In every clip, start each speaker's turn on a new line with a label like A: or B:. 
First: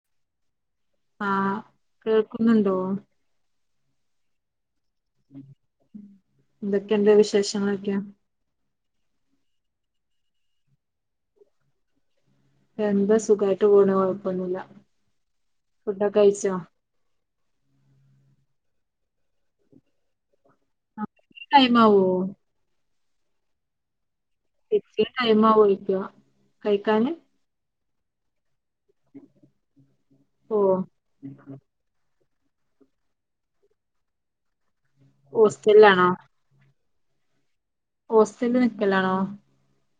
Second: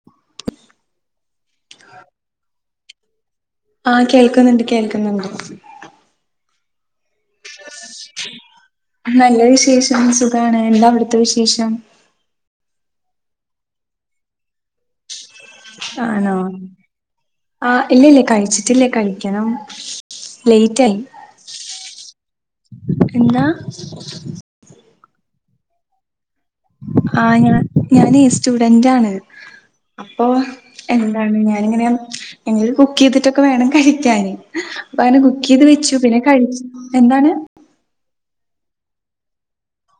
A: [inaudible]
B: ആ കേൾക്കുന്നുണ്ടോ?
A: ആ കേൾക്കുന്നുണ്ട്. കേൾക്ക
B: എന്തൊക്കെണ്ട് വിശേ
A: നല്ല വിശേഷം സുഖാണ്. എന്താ അവിടുത്തെ വിശേഷം?
B: എന്താ സുഖമായിട്ട് പോണു. കുഴപ്പൊന്നുമില്ല.
A: ആണോ. ആ ഇല്ലല്ല കഴിച്ചിട്ടില്ല കഴിക്കണം. ലേറ്റായി
B: ടൈം ആവോ
A: എന്നാ
B: ഇച്ചിരി ടൈം ആവോന്ന് ചോയ്ക്കാ.
A: ആ ഞാ ഞാനനെ സ്റ്റുഡന്റാണ്. അപ്പൊ
B: ഓ
A: എന്താണ് ഞാനിങ്ങനെ. എനിക്കിനി കുക്ക് ചെയ്തിട്ടൊക്കെ വേണം കഴിക്കാന്. അപ്പ അങ്ങനെ കുക്ക് ചെയ്ത് വെച്ചു
B: ഹോസ്റ്റലിലാണോ
A: പിന്നെ കഴിച്ച എന്താണ്?
B: ഹോസ്റ്റലിൽ നിൽക്കലാണോ?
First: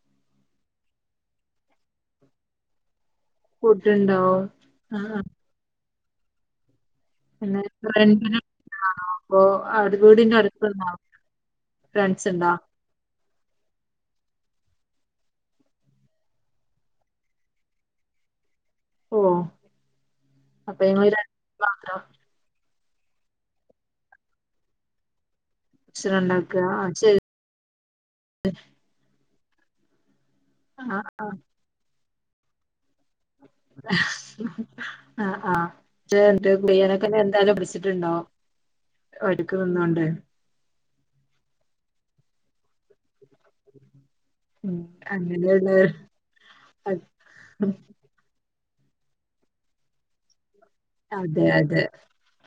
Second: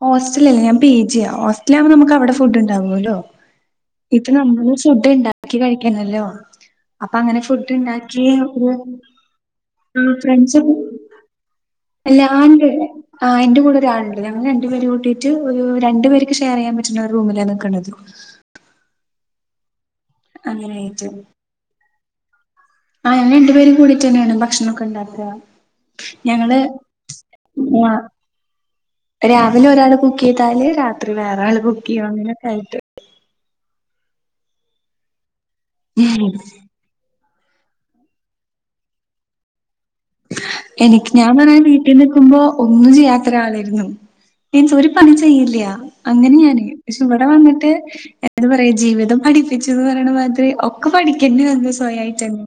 A: ഹോസ്റ്റല് അല്ല ഞാൻ പി ജി യാ. ഹോസ്റ്റല് ആവുമ്പോ നമുക്കവിടെ ഫുഡ്ണ്ടാവുവല്ലോ.
B: ഫുഡ്
A: ഇപ്പൊ
B: ഉണ്ടാവും
A: നമ്മളന്നെ
B: ആഹ്
A: ഫുഡ്
B: ആഹ്
A: ഇണ്ടാക്കി കഴിക്കാണല്ലോ. അപ്പൊ അങ്ങനെ
B: പിന്നെ
A: ഫുഡ് ഇണ്ടാക്കിയ,
B: റെന്റിന് അപ്പൊ അവിടെ
A: മ്
B: വീടിന്റെ
A: ഫ്രണ്ട്സും
B: അടുത്തുണ്ടോ ഫ്രണ്ട്സ് ഉണ്ടോ
A: അല്ലാണ്ടന്നെ ആ എന്റെ കൂടെ ഒരാളുണ്ട്. ഞങ്ങൾ രണ്ടുപേര് കൂട്ടിട്ട് ഒരു രണ്ടു പേർക്ക് ഷെയർ ചെയ്യാൻ പറ്റുന്ന ഒരു റൂമിലാണ് നിൽക്കണത്.
B: ഓ അപ്പൊ
A: അങ്ങനെയായിട്ട്
B: ഇങ്ങള് രണ്ട് [inaudible] മാത്രം
A: ആ ഞങ്ങള് രണ്ട് പേര് കൂടിയിട്ടാണ് ഭക്ഷണൊക്കെ ഉണ്ടാക്കുക.
B: ഭക്ഷണം
A: ഞങ്ങള്
B: ഉണ്ടാക്കുക. ആ ശെരി.
A: ആ രാവിലെ ഒരാള് കുക്ക് ചെയ്താല്
B: ആഹ്
A: രാത്രി
B: ആഹ്
A: വേറെ ആൾ കുക്ക് ചെയ്യും. അങ്ങനൊക്കെ ആയിട്ട്.
B: ഹഹ് ആഹ് ആ
A: ആയിട്ട്
B: [unintelligible] അങ്ങനെ എന്തായാലും പിടിച്ചിട്ടുണ്ടോ. ഒരുക്ക്‌ നിന്നണ്ട്
A: എനിക്ക് ഞാൻ ആണേ വീട്ടിൽ നിക്കുമ്പോ ഒന്നും ചെയ്യാത്തൊരാളായിരുന്നു. മീൻസ്
B: ഉം
A: ഒരു പണിയും
B: അങ്ങനെയുള്ള
A: ചെയ്യില്ല്യാ. അങ്ങനെ ഞാന് പക്ഷെ
B: അതെ
A: ഇവിടെ വന്നിട്ട് ഏ എന്താ പറയാ ജീവിതം പഠിപ്പിച്ചുന്ന് പറയണ മാതിരി, ഒക്കെ പഠിക്കണ്ടി വന്നു
B: അതെ
A: സ്വയമായിട്ടന്നെ.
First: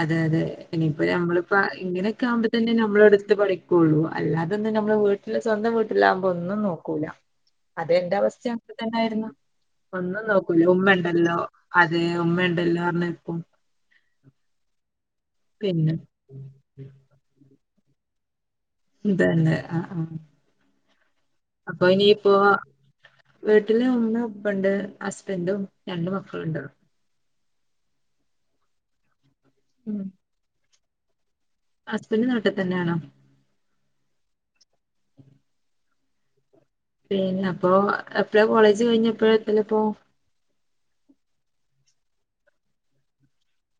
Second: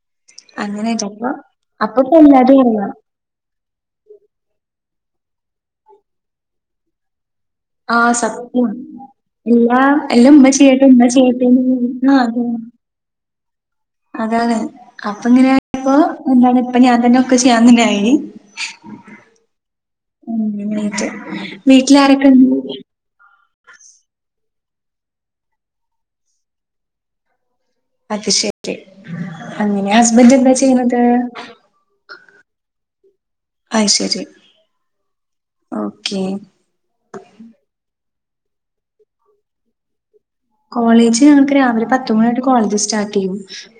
B: അതെ അതെ ഇനിയിപ്പ നമ്മളിപ്പ
A: അപ്പൊപ്പൊ
B: ഇങ്ങനെയൊക്കെ ആവുമ്പോ
A: എല്ലാതും
B: തന്നെ
A: അറിയാം
B: നമ്മളടുത്ത് പഠിക്ക ക്കുള്ളൂ അല്ലാതൊന്നും നമ്മള് വീട്ടില് സ്വന്തം വീട്ടിലാകുമ്പോ ഒന്നും നോക്കൂല. അത്
A: ആഹ്
B: എന്റെ അവസ്ഥ
A: സത്യം.
B: അങ്ങനെ തന്നൊയിരുന്നു
A: എല്ലാ
B: ഒന്നും
A: എല്ലാം ഉമ്മ ചെയ്യട്ടെ ഉമ്മ ചെയ്യട്ടെ. ആ
B: വേണ്ട എല്ലാ പറഞ്ഞെ ഇപ്പം.
A: അതാണ് അപ്പൊ
B: പിന്നെ
A: ഇങ്ങനെയപ്പോ എന്താണ്. പ്പൊ ഞാൻ തന്നെ ഒക്കെ ചെയ്യാൻ തന്നെ ആയി.
B: ഇതന്നെ ആ ആ.
A: മ് എണീറ്റ്. വീട്ടിൽ ആരൊക്കെ ഇണ്ട്?
B: വീട്ടില് ഉമ്മേം, ഉപ്പണ്ട്, ഹസ്ബൻഡും, രണ്ട് മക്കളുണ്ട്.
A: അത് ശെരി. അങ്ങനെ
B: ഉം
A: ഹസ്ബൻഡ് എന്താ ചെയ്യണത്?
B: ഹസ്ബൻഡ് നാട്ടിൽ തന്നെ ആണോ?
A: അയ്ശെരി. ഓക്കെ.
B: പിന്നെ അപ്പൊ എപ്പഴാ കോളേജ് കഴിഞ് എപ്പോഴാ എത്തല് അപ്പോ?
A: കോളേജ് ഞങ്ങൾക്ക് രാവിലെ പത്തുമണി തൊട്ട് കോളേജ് സ്റ്റാർട്ട് ചെയ്യും,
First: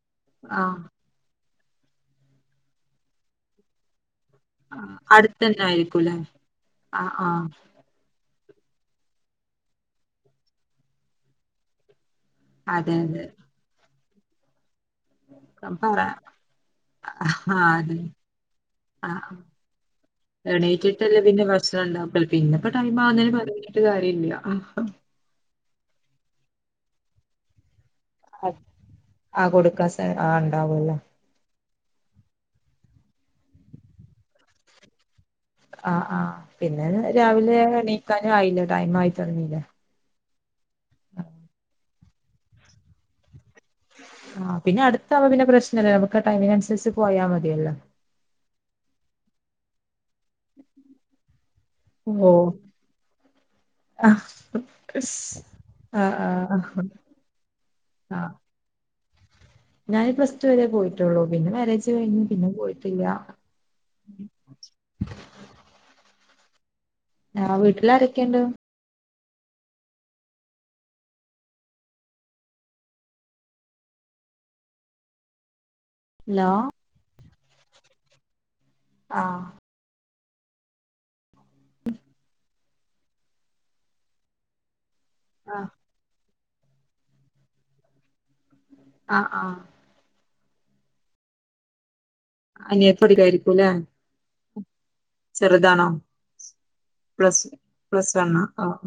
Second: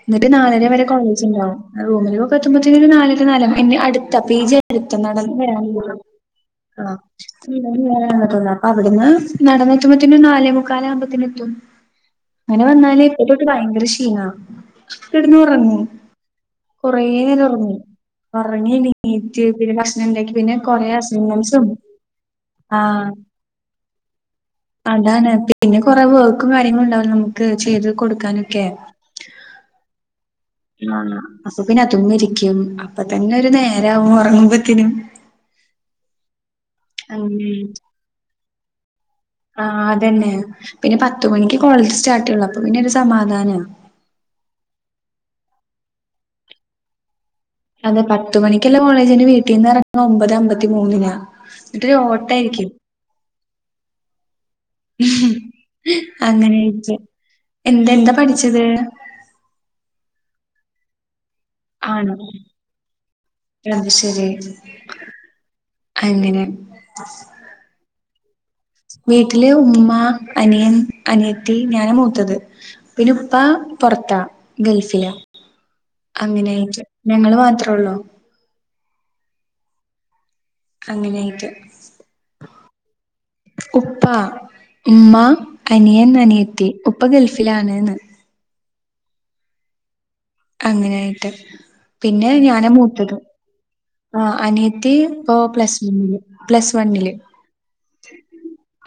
A: എന്നിട്ട് നാലര
B: ആഹ്
A: വരെ കോളേജ് ഇണ്ടാവും. റൂമിലൊക്കെ എത്തുമ്പോത്തേക്ക് ഒരു നാലര നാലും പിന്നെ അടുത്ത പി ജി
B: ആഹ്
A: അടുത്താ നടന്ന്
B: അടുത്തന്നെ
A: വരാൻ ഉള്ളോ.
B: ആയിരിക്കൂല്ലേ ആഹ് ആഹ്
A: ത്ത അപ്പൊ അവിടുന്ന് നടന്ന്‌ എത്തുമ്പോത്തേനും ഒരു നാലേ മുക്കാല ആകുമ്പോത്തേന് എത്തും. അങ്ങനെ
B: അതെ
A: വന്നാല്
B: അതെ
A: ഇപ്പത്തൊട്ട് ഭയങ്കര ക്ഷീണാ കിടന്ന് ഉറങ്ങും
B: പറ
A: കുറേ നേരം
B: ആഹ്
A: ഉറങ്ങും
B: അതെ
A: ഉറങ്ങി
B: ആഹ്
A: എണീറ്റ് പിന്നെ ഭക്ഷണം ഉണ്ടാക്കി പിന്നെ
B: എണീറ്റിട്ടല്ലേ പിന്നെ
A: കൊറെഅസ്സിഗ്ന്മെന്റ്സും
B: ഭക്ഷണം
A: ആഹ്
B: ട്ട് കാര്യല്ല
A: അതാണ് പിന്നെ കൊറേ വർക്കും കാര്യങ്ങളും ഉണ്ടാവല്ലോ നമുക്ക് ചെയ്ത് കൊടുക്കാനൊക്കെ
B: ആഹ് കൊടുക്കാൻ സെ ആൺ
A: ആഹ് അപ്പൊ പിന്നെ അതും വിരിക്കും അപ്പൊ തന്നെ ഒരു നേരാവും ഒറങ്ങുമ്പോത്തേനും
B: ആഹ് ആഹ് പിന്നെ
A: അങ്ങനെ
B: രാവിലെ എണീക്കാനും ആയില്ലേ ടൈം ആയില്ലേ?
A: ആ അതന്നെ പിന്നെ പത്ത് മണിക്ക് കോളേജ് സ്റ്റാർട്ട് ചെയുള്ളു അപ്പൊ പിന്നെ ഒരു സമാധാന
B: ആ പിന്നെ അടുത്താവുമ്പോ പിന്നെ പ്രശ്നല്ല നമുക്ക് ടൈമിനനുസരിച്ച് പോയാ മതിയല്ലോ
A: അതെ പത്ത് മണിക്കുള്ള കോളേജിന് വീട്ടീന്ന് ഇറങ്ങണ ഒമ്പത് അമ്പത്തി മൂന്നിനാ ഇന്നിട്ടൊരു ഓട്ട
B: ഓഹ്
A: ആയിരിക്കും
B: ആഹ് ആഹ്
A: അങ്ങനെയൊക്കെ എന്താ എന്താ
B: ആഹ്
A: പഠിച്ചത്
B: ഞാന് പ്ലസ് ടു വരെ പോയിട്ടുള്ളൂ പിന്നെ മാര്യേജ്
A: ആണോ
B: കഴിഞ്ഞ് പിന്നെ പോയിട്ടില്ല
A: [unintelligible] ശരി അങ്ങനെ
B: ആഹ് വീട്ടിൽ ആരൊക്കേണ്ട്
A: വീട്ടിലെ ഉമ്മ അനിയൻ അനിയത്തി ഞാന് മൂത്തത് പിന്നെ ഇപ്പാ പുറത്താ ഗൾഫില്
B: ഹലോ
A: അങ്ങനെയറ്റ് ഞങ്ങള് മാത്രേ ഉള്ളൂ
B: ആഹ്
A: അങ്ങനെയായിട്ട്
B: [unintelligible]
A: ഉപ്പ ഉമ്മ അനിയൻ അനിയത്തി ഉപ്പ ഗൾഫിലാണ്ന്ന്
B: ആഹ് ആഹ്
A: അങ്ങനെയായിട്ട് പിന്നെ ഞാന
B: അനിയത്തി
A: മൂത്തത്
B: പഠിക്കായിരിക്കുംല്ലേ
A: ആഹ് അനിയത്തി ഇപ്പ പ്ലസ്
B: ചെറുതാണോ
A: വില് പ്ലസ് വണ്ണില്
B: പ്ലസ് പ്ലസ് വണ്ണാ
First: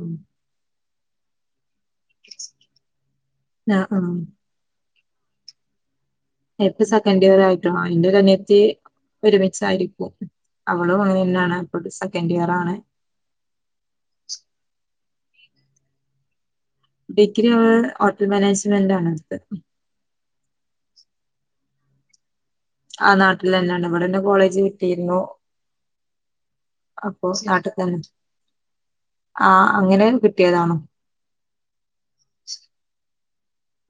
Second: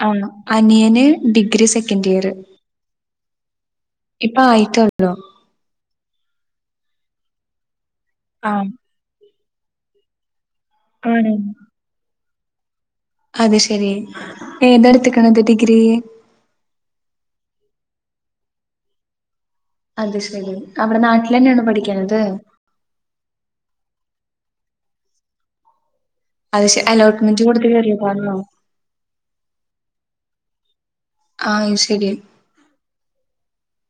A: ആഹ് അനിയന് ഡിഗ്രി സെക്കൻഡ് ഇയർ
B: ആഹ് ആഹ്
A: ഇപ്പ ആയിത്തോള്ളു
B: ഏപ്പ സെക്കൻ് ഇയർ ആയിട്ടുള്ളോ ആ ഇന്റെ ഒരു
A: ആ
B: അന്യത്തി ഒരുമിച്ച ആയിരിക്കും അവളു
A: ആണ്
B: [unintelligible] ലാണ് പ്പ സെക്കൻഡ് ഇയർ ആണ്
A: അത് ശെരി ഏതടുത്തക്കണത് ഡിഗ്രി
B: ഡിഗ്രി ഹോട്ടൽ മാനേജ്മെന്റ് ആണ് ഇട്ത്താത്
A: അത് ശെരി അവിടെ നാട്ടിൽ തന്നെയണ പഠിക്കുന്നത്
B: ആ നാട്ടിൽ ന്നെയാണ് ഇവിടെന്നെ കോളേജ് കിട്ടിയിരുന്നു
A: അത്ശ
B: അപ്പൊ
A: അലോട്ട്മെന്റ് കൊടു
B: നാട്ടിൽ തന്നെ
A: കേറിയതണോ
B: ആഹ് അങ്ങനെ കിട്ടിയതാണ്
A: ആഹ് ശെരി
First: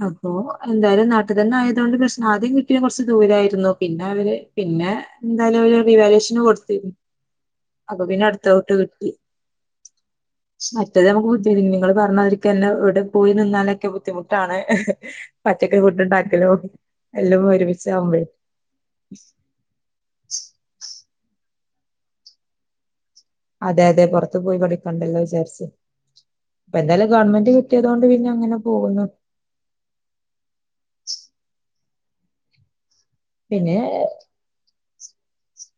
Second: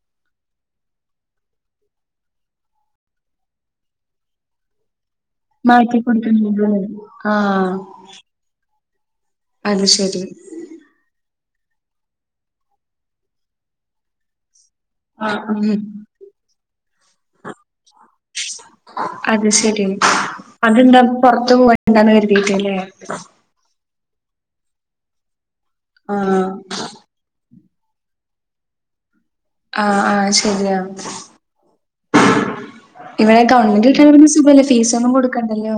B: അപ്പൊ എന്തായാലും നാട്ടു തന്നെ ആയത് കൊണ്ട് പ്രശ്നം ആദ്യം കിട്ടി കൊറച്ച് ദൂരായിരുന്നു പിന്നെ അവര് പിന്നെ എന്തായാലും ഒരു
A: മാറ്റി
B: റിവാലേഷന്
A: കൊടുക്കുന്നുണ്ടല്ലേ?
B: കൊടുത്തിരുന്നു
A: ആ
B: അപ്പൊ പിന്നെ അടുത്ത ഔട്ട് കിട്ടി
A: അത് ശെരി
B: മറ്റേത് നമുക്ക് ബുദ്ധി [unintelligible] നിങ്ങൾ പറഞ്ഞതിരിക്കന്നെ ഇവിടെ പോയി നിന്നാലൊക്കെ ബുദ്ധിമുട്ടാണ്
A: ആ ഉം.
B: ഒറ്റക് ഫുട് ണ്ടാക്കലോ എല്ലാം ഒരുമിച്ച് ആവുമ്പോളെ
A: അത് ശെരി അതന്ത പുറത്ത് പോണ്ടാന്ന് കരുതിയിട്ടല്ലേ
B: അതെ അതെ പുറത്ത് പോയി പഠിക്കണ്ടല്ലോ വിചാരിച്ച്
A: ആ
B: ഇപ്പ എന്തായാലും ഗവൺമെന്റ്കി ട്ടിയതുകൊണ്ട് പിന്നെ അങ്ങനെ പോകുന്നു
A: ആഹ് ആഹ് ശരിയാ ഇവിടെ
B: പിന്നെ
A: ഗവൺമെന്റി കിട്ട്യാ പിന്നേ സുഖല്ലേ ഫീസൊന്നും കൊടുക്കണ്ടല്ലോ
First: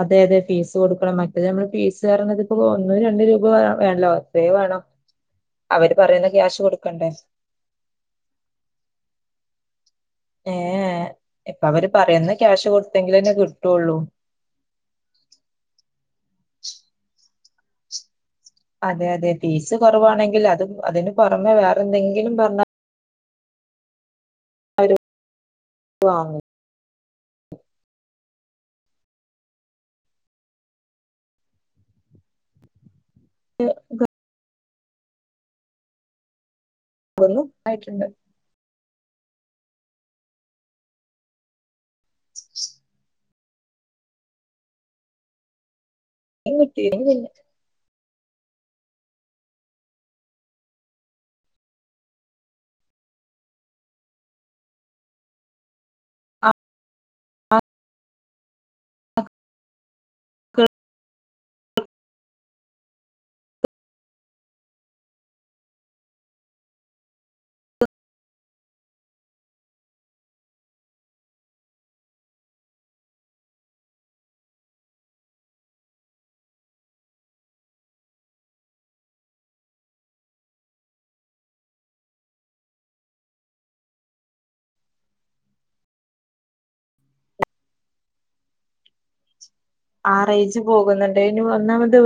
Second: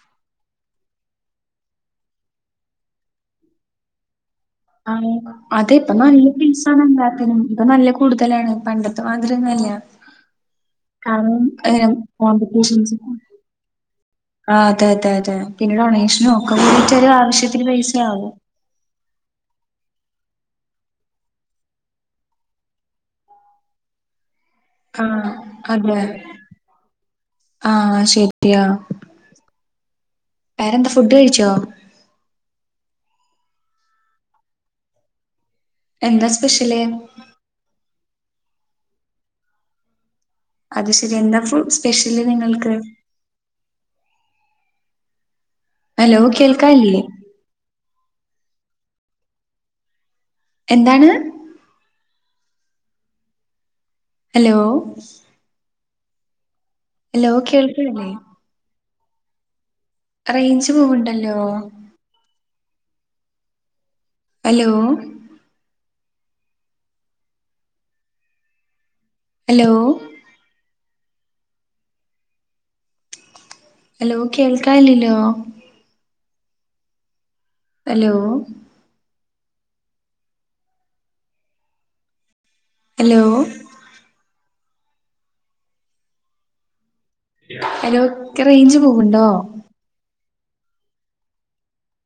B: അതെ അതെ ഫീസ് കൊടുക്കണം മറ്റേ നമ്മള് ഫീസ് പറയണത് ഇപ്പോ ഒന്നു രണ്ട് രൂപ വേ വേണല്ലോ വേണം
A: ആഹ് അതെ ഇപ്പ
B: അവര്
A: നല്ല
B: പറയുന്ന ക്യാഷ്
A: ഫീസാണ്
B: കൊടുക്കണ്ടേ
A: എല്ലാത്തിനും ഇപ്പ നല്ല കൂടുതലാണ് പണ്ടത്തെ മാതിരിയൊന്ന് അല്ല
B: ഏ
A: കാരണം
B: ഇപ്പൊ
A: എം [unintelligible]
B: ട്ടൊള്ളു
A: ആഹ് അതെ അതെ അതെ പിന്നെ ഡൊണേഷനും ഒക്കെ പോയിട്ട് ഒരു ആവശ്യത്തിന് പൈസയാവും
B: അതെ അതെ ഫീസ് കുറവാണെങ്കിൽ അത് അതിന് പുറമെ വേറെ എന്തെങ്കിലും പറഞ്ഞാ
A: ആഹ് അതെ
B: വാങ്ങും
A: ആഹ് ശെരിയാ വേറെന്താ ഫുഡ് കഴിച്ചോ
B: [unintelligible]
A: എന്താ സ്പെഷ്യല്
B: ഒന്നും ആയിട്ടുണ്ട്
A: അത് ശരി എന്താ ഫു സ്പെഷ്യല് നിങ്ങൾക്ക് ഹലോ കേൾക്കാ
B: കിട്ടി
A: ഇല്ല്യേ എന്താണ് ഹലോ ഹലോ കേൾക്കണില്ലേ റേഞ്ച് പോവിണ്ട്ല്ലോ ഹലോ ഹലോ ഹലോ കേൾക്കാ ഇല്ലല്ലോ ഹലോ ഹലോ ഹലോ ക് റേഞ്ച് പോക്ൺണ്ടോ
B: ആഹ് റേഞ്ച് പോകുന്നുണ്ട് ഇനി ഒന്നാമത്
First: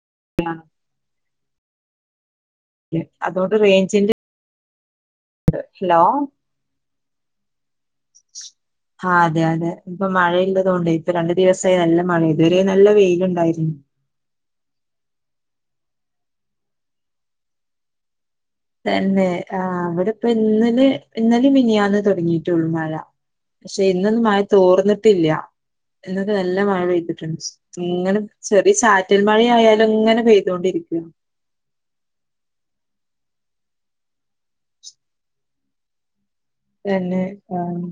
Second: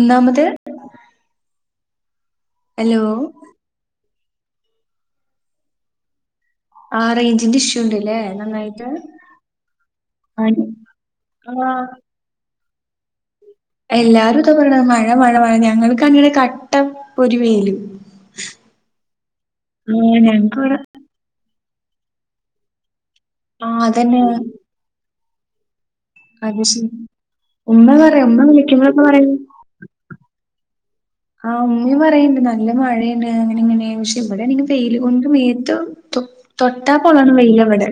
A: ഒന്നാമത് ഹലോ
B: അതുകൊണ്ട് റേഞ്ചിന്റെ [unintelligible] ഹലോ
A: ആ റേഞ്ചിന്റെ ഇഷ്യൂ ഉണ്ടല്ലേ നന്നായിട്ട്
B: ആഹ് അതെ അതെ ഇപ്പൊ
A: ആ
B: മഴയിള്ളത് കൊണ്ടെ ഇപ്പ രണ്ടു
A: ആ
B: ദിവസായി നല്ല മഴ ഇതുവരേ നല്ല വെയിലിണ്ടായിരുന്നു
A: എല്ലാരും ഇതാ പറയണത് മഴ മഴ മഴ ഞങ്ങൾക്കാണെങ്കി ഇവിടെ കട്ട പൊരിവെയിലും
B: തന്നെ ആഹ് ഇവിടിപ്പ ഇന്നലെ ഇന്നലെ മിനിയാന്ന് തൊടങ്ങിയിട്ടുള്ളു മഴ
A: ആ
B: പക്ഷെ ഇന്നലെ
A: അതന്നെ
B: മഴ തോർന്നട്ടില്ല ഇന്നൊക്കെ നല്ല
A: അത്
B: മഴ
A: ശരി
B: പെപ്തിട്ടിണ്ട്
A: ഉമ്മ
B: ഇങ്ങനെ
A: പറയും ഉമ്മ
B: ചെറിയ
A: വിളിക്കുമ്പോഴൊക്കെ
B: ചാറ്റൽ
A: പറയും
B: മഴ ആയാലും ഇങ്ങനെ പെയ്തോണ്ടിരിക്കും
A: ആഹ് ഉമ്മയും പറയണെണ്ട് നല്ല മഴയാണ് അങ്ങനെങ്ങനെ പക്ഷെ ഇവിടെ വെയില് കൊണ്ട് വേത്ത് ത്തൊ
B: തന്നെ ആഹ്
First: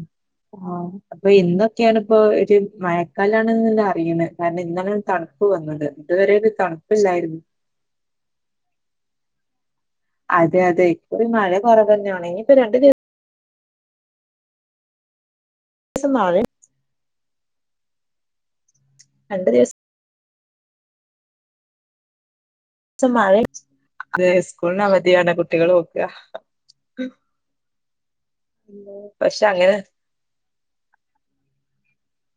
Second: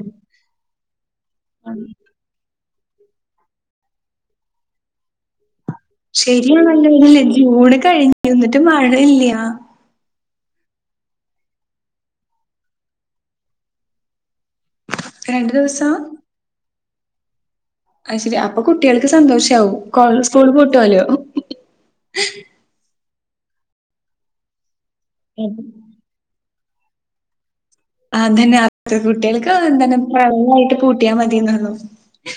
B: ആഹ് അപ്പൊ ഇന്നൊക്കെയാണ് ഇപ്പൊ ഒരു മഴക്കാലാണ്ന്നിള്ള അറിയണെ കാരണം ഇന്നാണൊരു തണുപ്പ് വന്നത് ഇതുവരെ ഒരു
A: ശരിയാണല്ലോ [unintelligible]
B: തണുപ്പില്ലായിരുന്നു
A: ജൂണ് കഴിഞ്ഞു എന്നിട്ടും മഴ ഇല്ല്യ
B: അതെ അതെ ഇപ്പഴും മഴ കൊറവ് തന്നെയാണ് ഇനിയിപ്പൊ രണ്ടു ദി
A: രണ്ട് ദിവസാ
B: [unintelligible]
A: അത് ശരി അപ്പൊ കുട്ടികൾക്ക്
B: രണ്ടു
A: സന്തോഷാവും കോൾ സ്കൂള് പൂട്ടുവല്ലോ
B: മഴ അ സ്കൂളന് അവധിയാണ്
A: അതെ
B: കുട്ടികൾ നോക്കുക
A: അ തന്നെ അത്തെ
B: പക്ഷെ
A: കുട്ടികൾക്ക്
B: അങ്ങനെ
A: ന്തെ വെള്ളയിട്ട് പൂട്ടിയാൽ മതിന്ന് ഒള്ളു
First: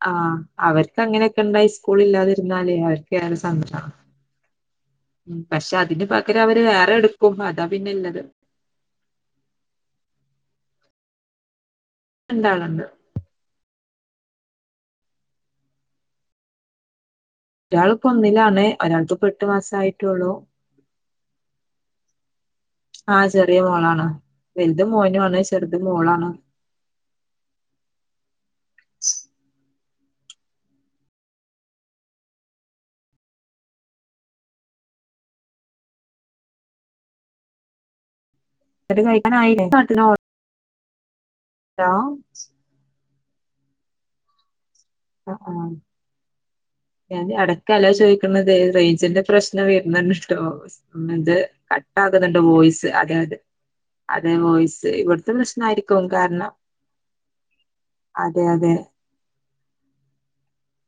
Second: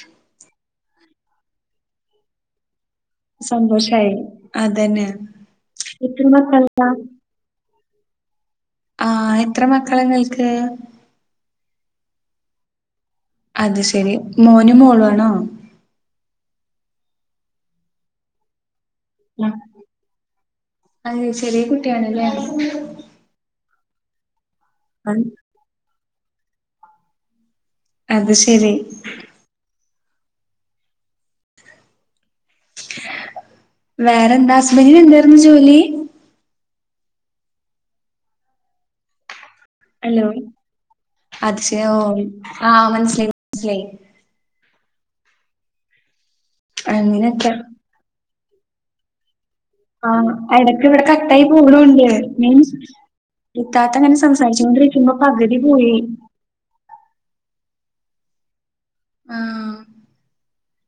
B: ആഹ് അവർക്ക് അങ്ങനെയൊക്കെ ഉണ്ടായി സ്കൂൾ ഇല്ലാതിരുന്നാലേ അവർക്ക് കേ സന്തോഷ
A: സന്തോഷായി അതന്നെ.
B: പക്ഷെ അതിന്റെ
A: എത്ര
B: പകര അവര്
A: മക്കള്?
B: വേറെ എടു കും അതാ പിന്നെള്ളത്
A: ആ എത്ര മക്കളാ നിങ്ങൾക്ക്
B: രണ്ടാളുണ്ട്
A: അത് ശെരി മോന് മോളു ആണോ
B: ഒരാൾ ഇപ്പോ ഒന്നിലാണ് ഒരാൾക്ക് ഇപ്പോ എട്ട് മാസം ആയിട്ടള്ളൂ
A: അതെ ചെറിയ കുട്ടിയണല്ലേ
B: ആഹ് ചെറിയ മോളാണ് വലുത്
A: ആ,
B: മോനു ആണ് ചെറുത് മോളാണ്
A: അത് ശരി വേറെന്താ ഹസ്ബന്റിന് എന്തായിരുന്നു ജോലി
B: അത് കഴിയാനായി [unintelligible]
A: അത്ശയ ഓ
B: ആ
A: ആഹ് മനസിലായി മനസിലായി
B: ആ ആ ഞൻ
A: അങ്ങനെയൊക്കെ.
B: അടക്ക ഹലോ ചോദിക്കു ന്നത് റേഞ്ചിന്റെ പ്രശ്നം [unintelligible] വരുന്നുണ്ട്
A: ആഹ്
B: ട്ടോ
A: എടക്ക് ഇവിടെ
B: ഇത്
A: കട്ടായി
B: കട്ട
A: പോണൂണ്ട്.
B: ആകുന്നുണ്ട്
A: മീൻസ്
B: വോയിസ് അറിയാതെ
A: ഇത്താത്ത ഇങ്ങനെ
B: അതെ വോയിസ്
A: സംസാരിച്ചോണ്ടിരിക്കുമ്പോ
B: ഇവിടുത്തെ
A: പകുതി
B: പ്രശ്ന
A: പോയി.
B: ആയിരിക്കും കാരണം അതെ അതെ
A: ആ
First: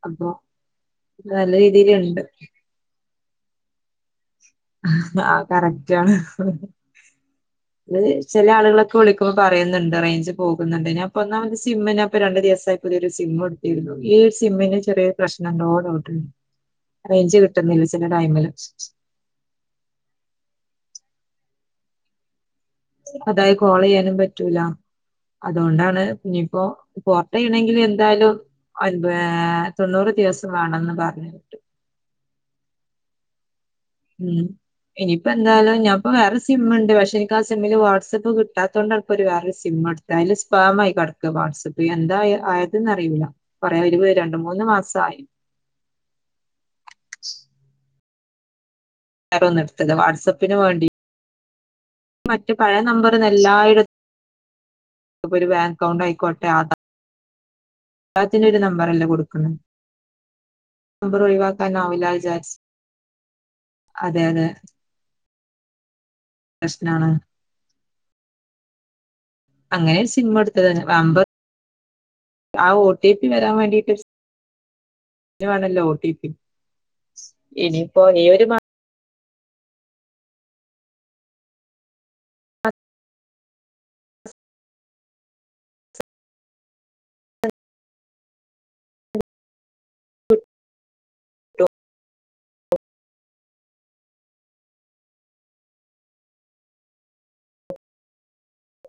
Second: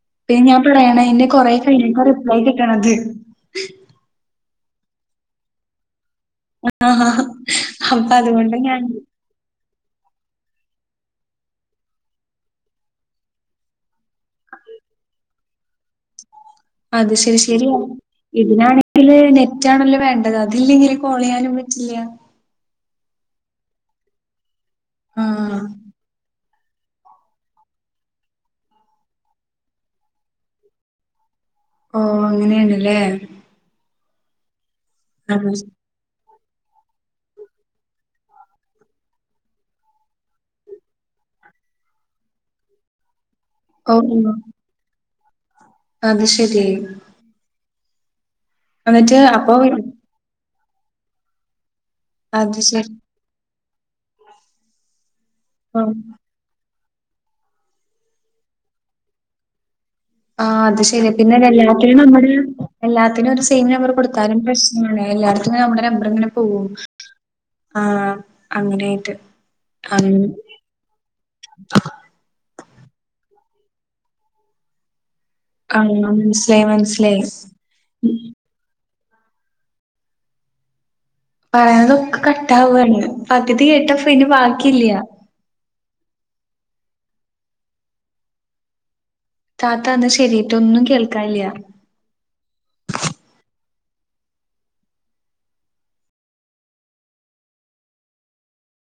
B: അപ്പൊ
A: പിന്ന ഞാൻ പറയണതിന്റെ
B: നല്ല
A: കൊറെ കഴിഞിട്ടാ
B: രീതിയിലുണ്ട്
A: റിപ്ലൈ കിട്ട്ണത്
B: ആഹ് കറക്റ്റ് ആണ്
A: ആഹാ
B: അത്
A: അപ്പൊ
B: ചില
A: അതുകൊണ്ട് ഞാൻ
B: ആളുകളൊക്കെ വിളിക്ക ഇപ്പ പറയുന്നുണ്ട് റേഞ്ച് പോകുന്നുണ്ട് ഞാൻ ഇപ്പോ ഒന്നാ സിമ്മന്നേ ആ രണ്ട് ദിവസായി പുതിയൊരു സിം ഈ ഒരു സിമ്മിന് ചെറിയ പ്രശ്നംണ്ടോ ഡൗട്ട് ഉണ്ട്
A: അത് ശരി ശരിയാ ഇതിനാണെങ്കില് ന റ്റാണല്ലോ വേണ്ടത് അതില്ലങ്കിൽ ഇങ്ങനെ കോൾ ചെയ്യാനും പറ്റില്ല
B: അതായി കോള് ചെയ്യാനും പറ്റൂല
A: ഉം
B: അതുകൊണ്ടാണ് ഞിപ്പോ പോർട്ട് ചെയ്യണെങ്കില് എന്തായാലും അൻപേ തൊണ്ണൂറ് ദിവസം വേണെന്ന് പറഞ്ഞ് കേട്ടു
A: ഓഹ് അങ്ങനെയാ നല്ലേ
B: ഇനിയിപ്പ
A: അത്
B: എന്തായാലും ഞാ ഇപ്പൊ വേറെ സിമ്മിണ്ട് പക്ഷെ എനിക്കാ സിമ്മില് വാട്സപ്പ് കിട്ടാത്ത കൊണ്ടാണിപ്പൊ ഒരു വേറെ സിമ്മ് എടു ന്തായാലും സ്പാമ് ആയി കെടക്ക വാട്സപ്പ് എന്തായ ആയതെന്ന് അറിയൂല്ല കൊറേ ഒരു
A: ഓഹ്
B: രണ്ട് മൂന്ന് മാസായി
A: അത് ശരി എന്നിട്ട് അപ്പൊ
B: വേറൊന്ന് എടുത്ത്ണ്ട് വാട്സപ്പിന് വേണ്ടി
A: അത്
B: മറ്റ്പഴേ
A: ശരി.
B: നമ്പറിന്ന് എല്ലായിട ഒരു ബാങ്ക്
A: ഓഹ്
B: അക്കൗണ്ട് ആയിക്കോട്ടെ ആധാ ല്ലാത്തിനും ഒരു നമ്പറല്ലേ കൊടുക്കുന്നെ
A: ആഹ് അത് ശരി പിന്നെ
B: ഒഴിവാക്കാനാവില്ല
A: എല്ലാത്തിനും
B: വിചാരിച്ച്
A: എല്ലാത്തിനും ഒരു സെയിം നമ്പർ
B: അതെ
A: കൊടുത്താലും
B: അതെ
A: പ്രശ്നാ എല്ലാടത്തും നമ്മുടെ നമ്പറിങ്ങനെ പോവും
B: പ്രശ്നാണ്
A: ആഹ് അങ്ങനെയായിട്ട്
B: അങ്ങനെ ഒരു
A: അങ്
B: സിമ്മെടുത്തത് തന്നെ വമ്പ് ആ ഒ ടി പി വരാൻ വേണ്ടിട്ട് ന് വേണോലോ
A: ആഹ്
B: ഒ ടി പി
A: മനസ്സിലായി മനസ്സിലായി
B: ഇനിപ്പോ ലീവ്
A: പറയുന്നതൊക്കെ കട്ടാവ്വാണ് പകുതി കേട്ട ഫിന്നെ ബാക്കിയില്ല താത്താന്നാ ശരിട്ടോ ഒന്നും കേൾക്കണില്ല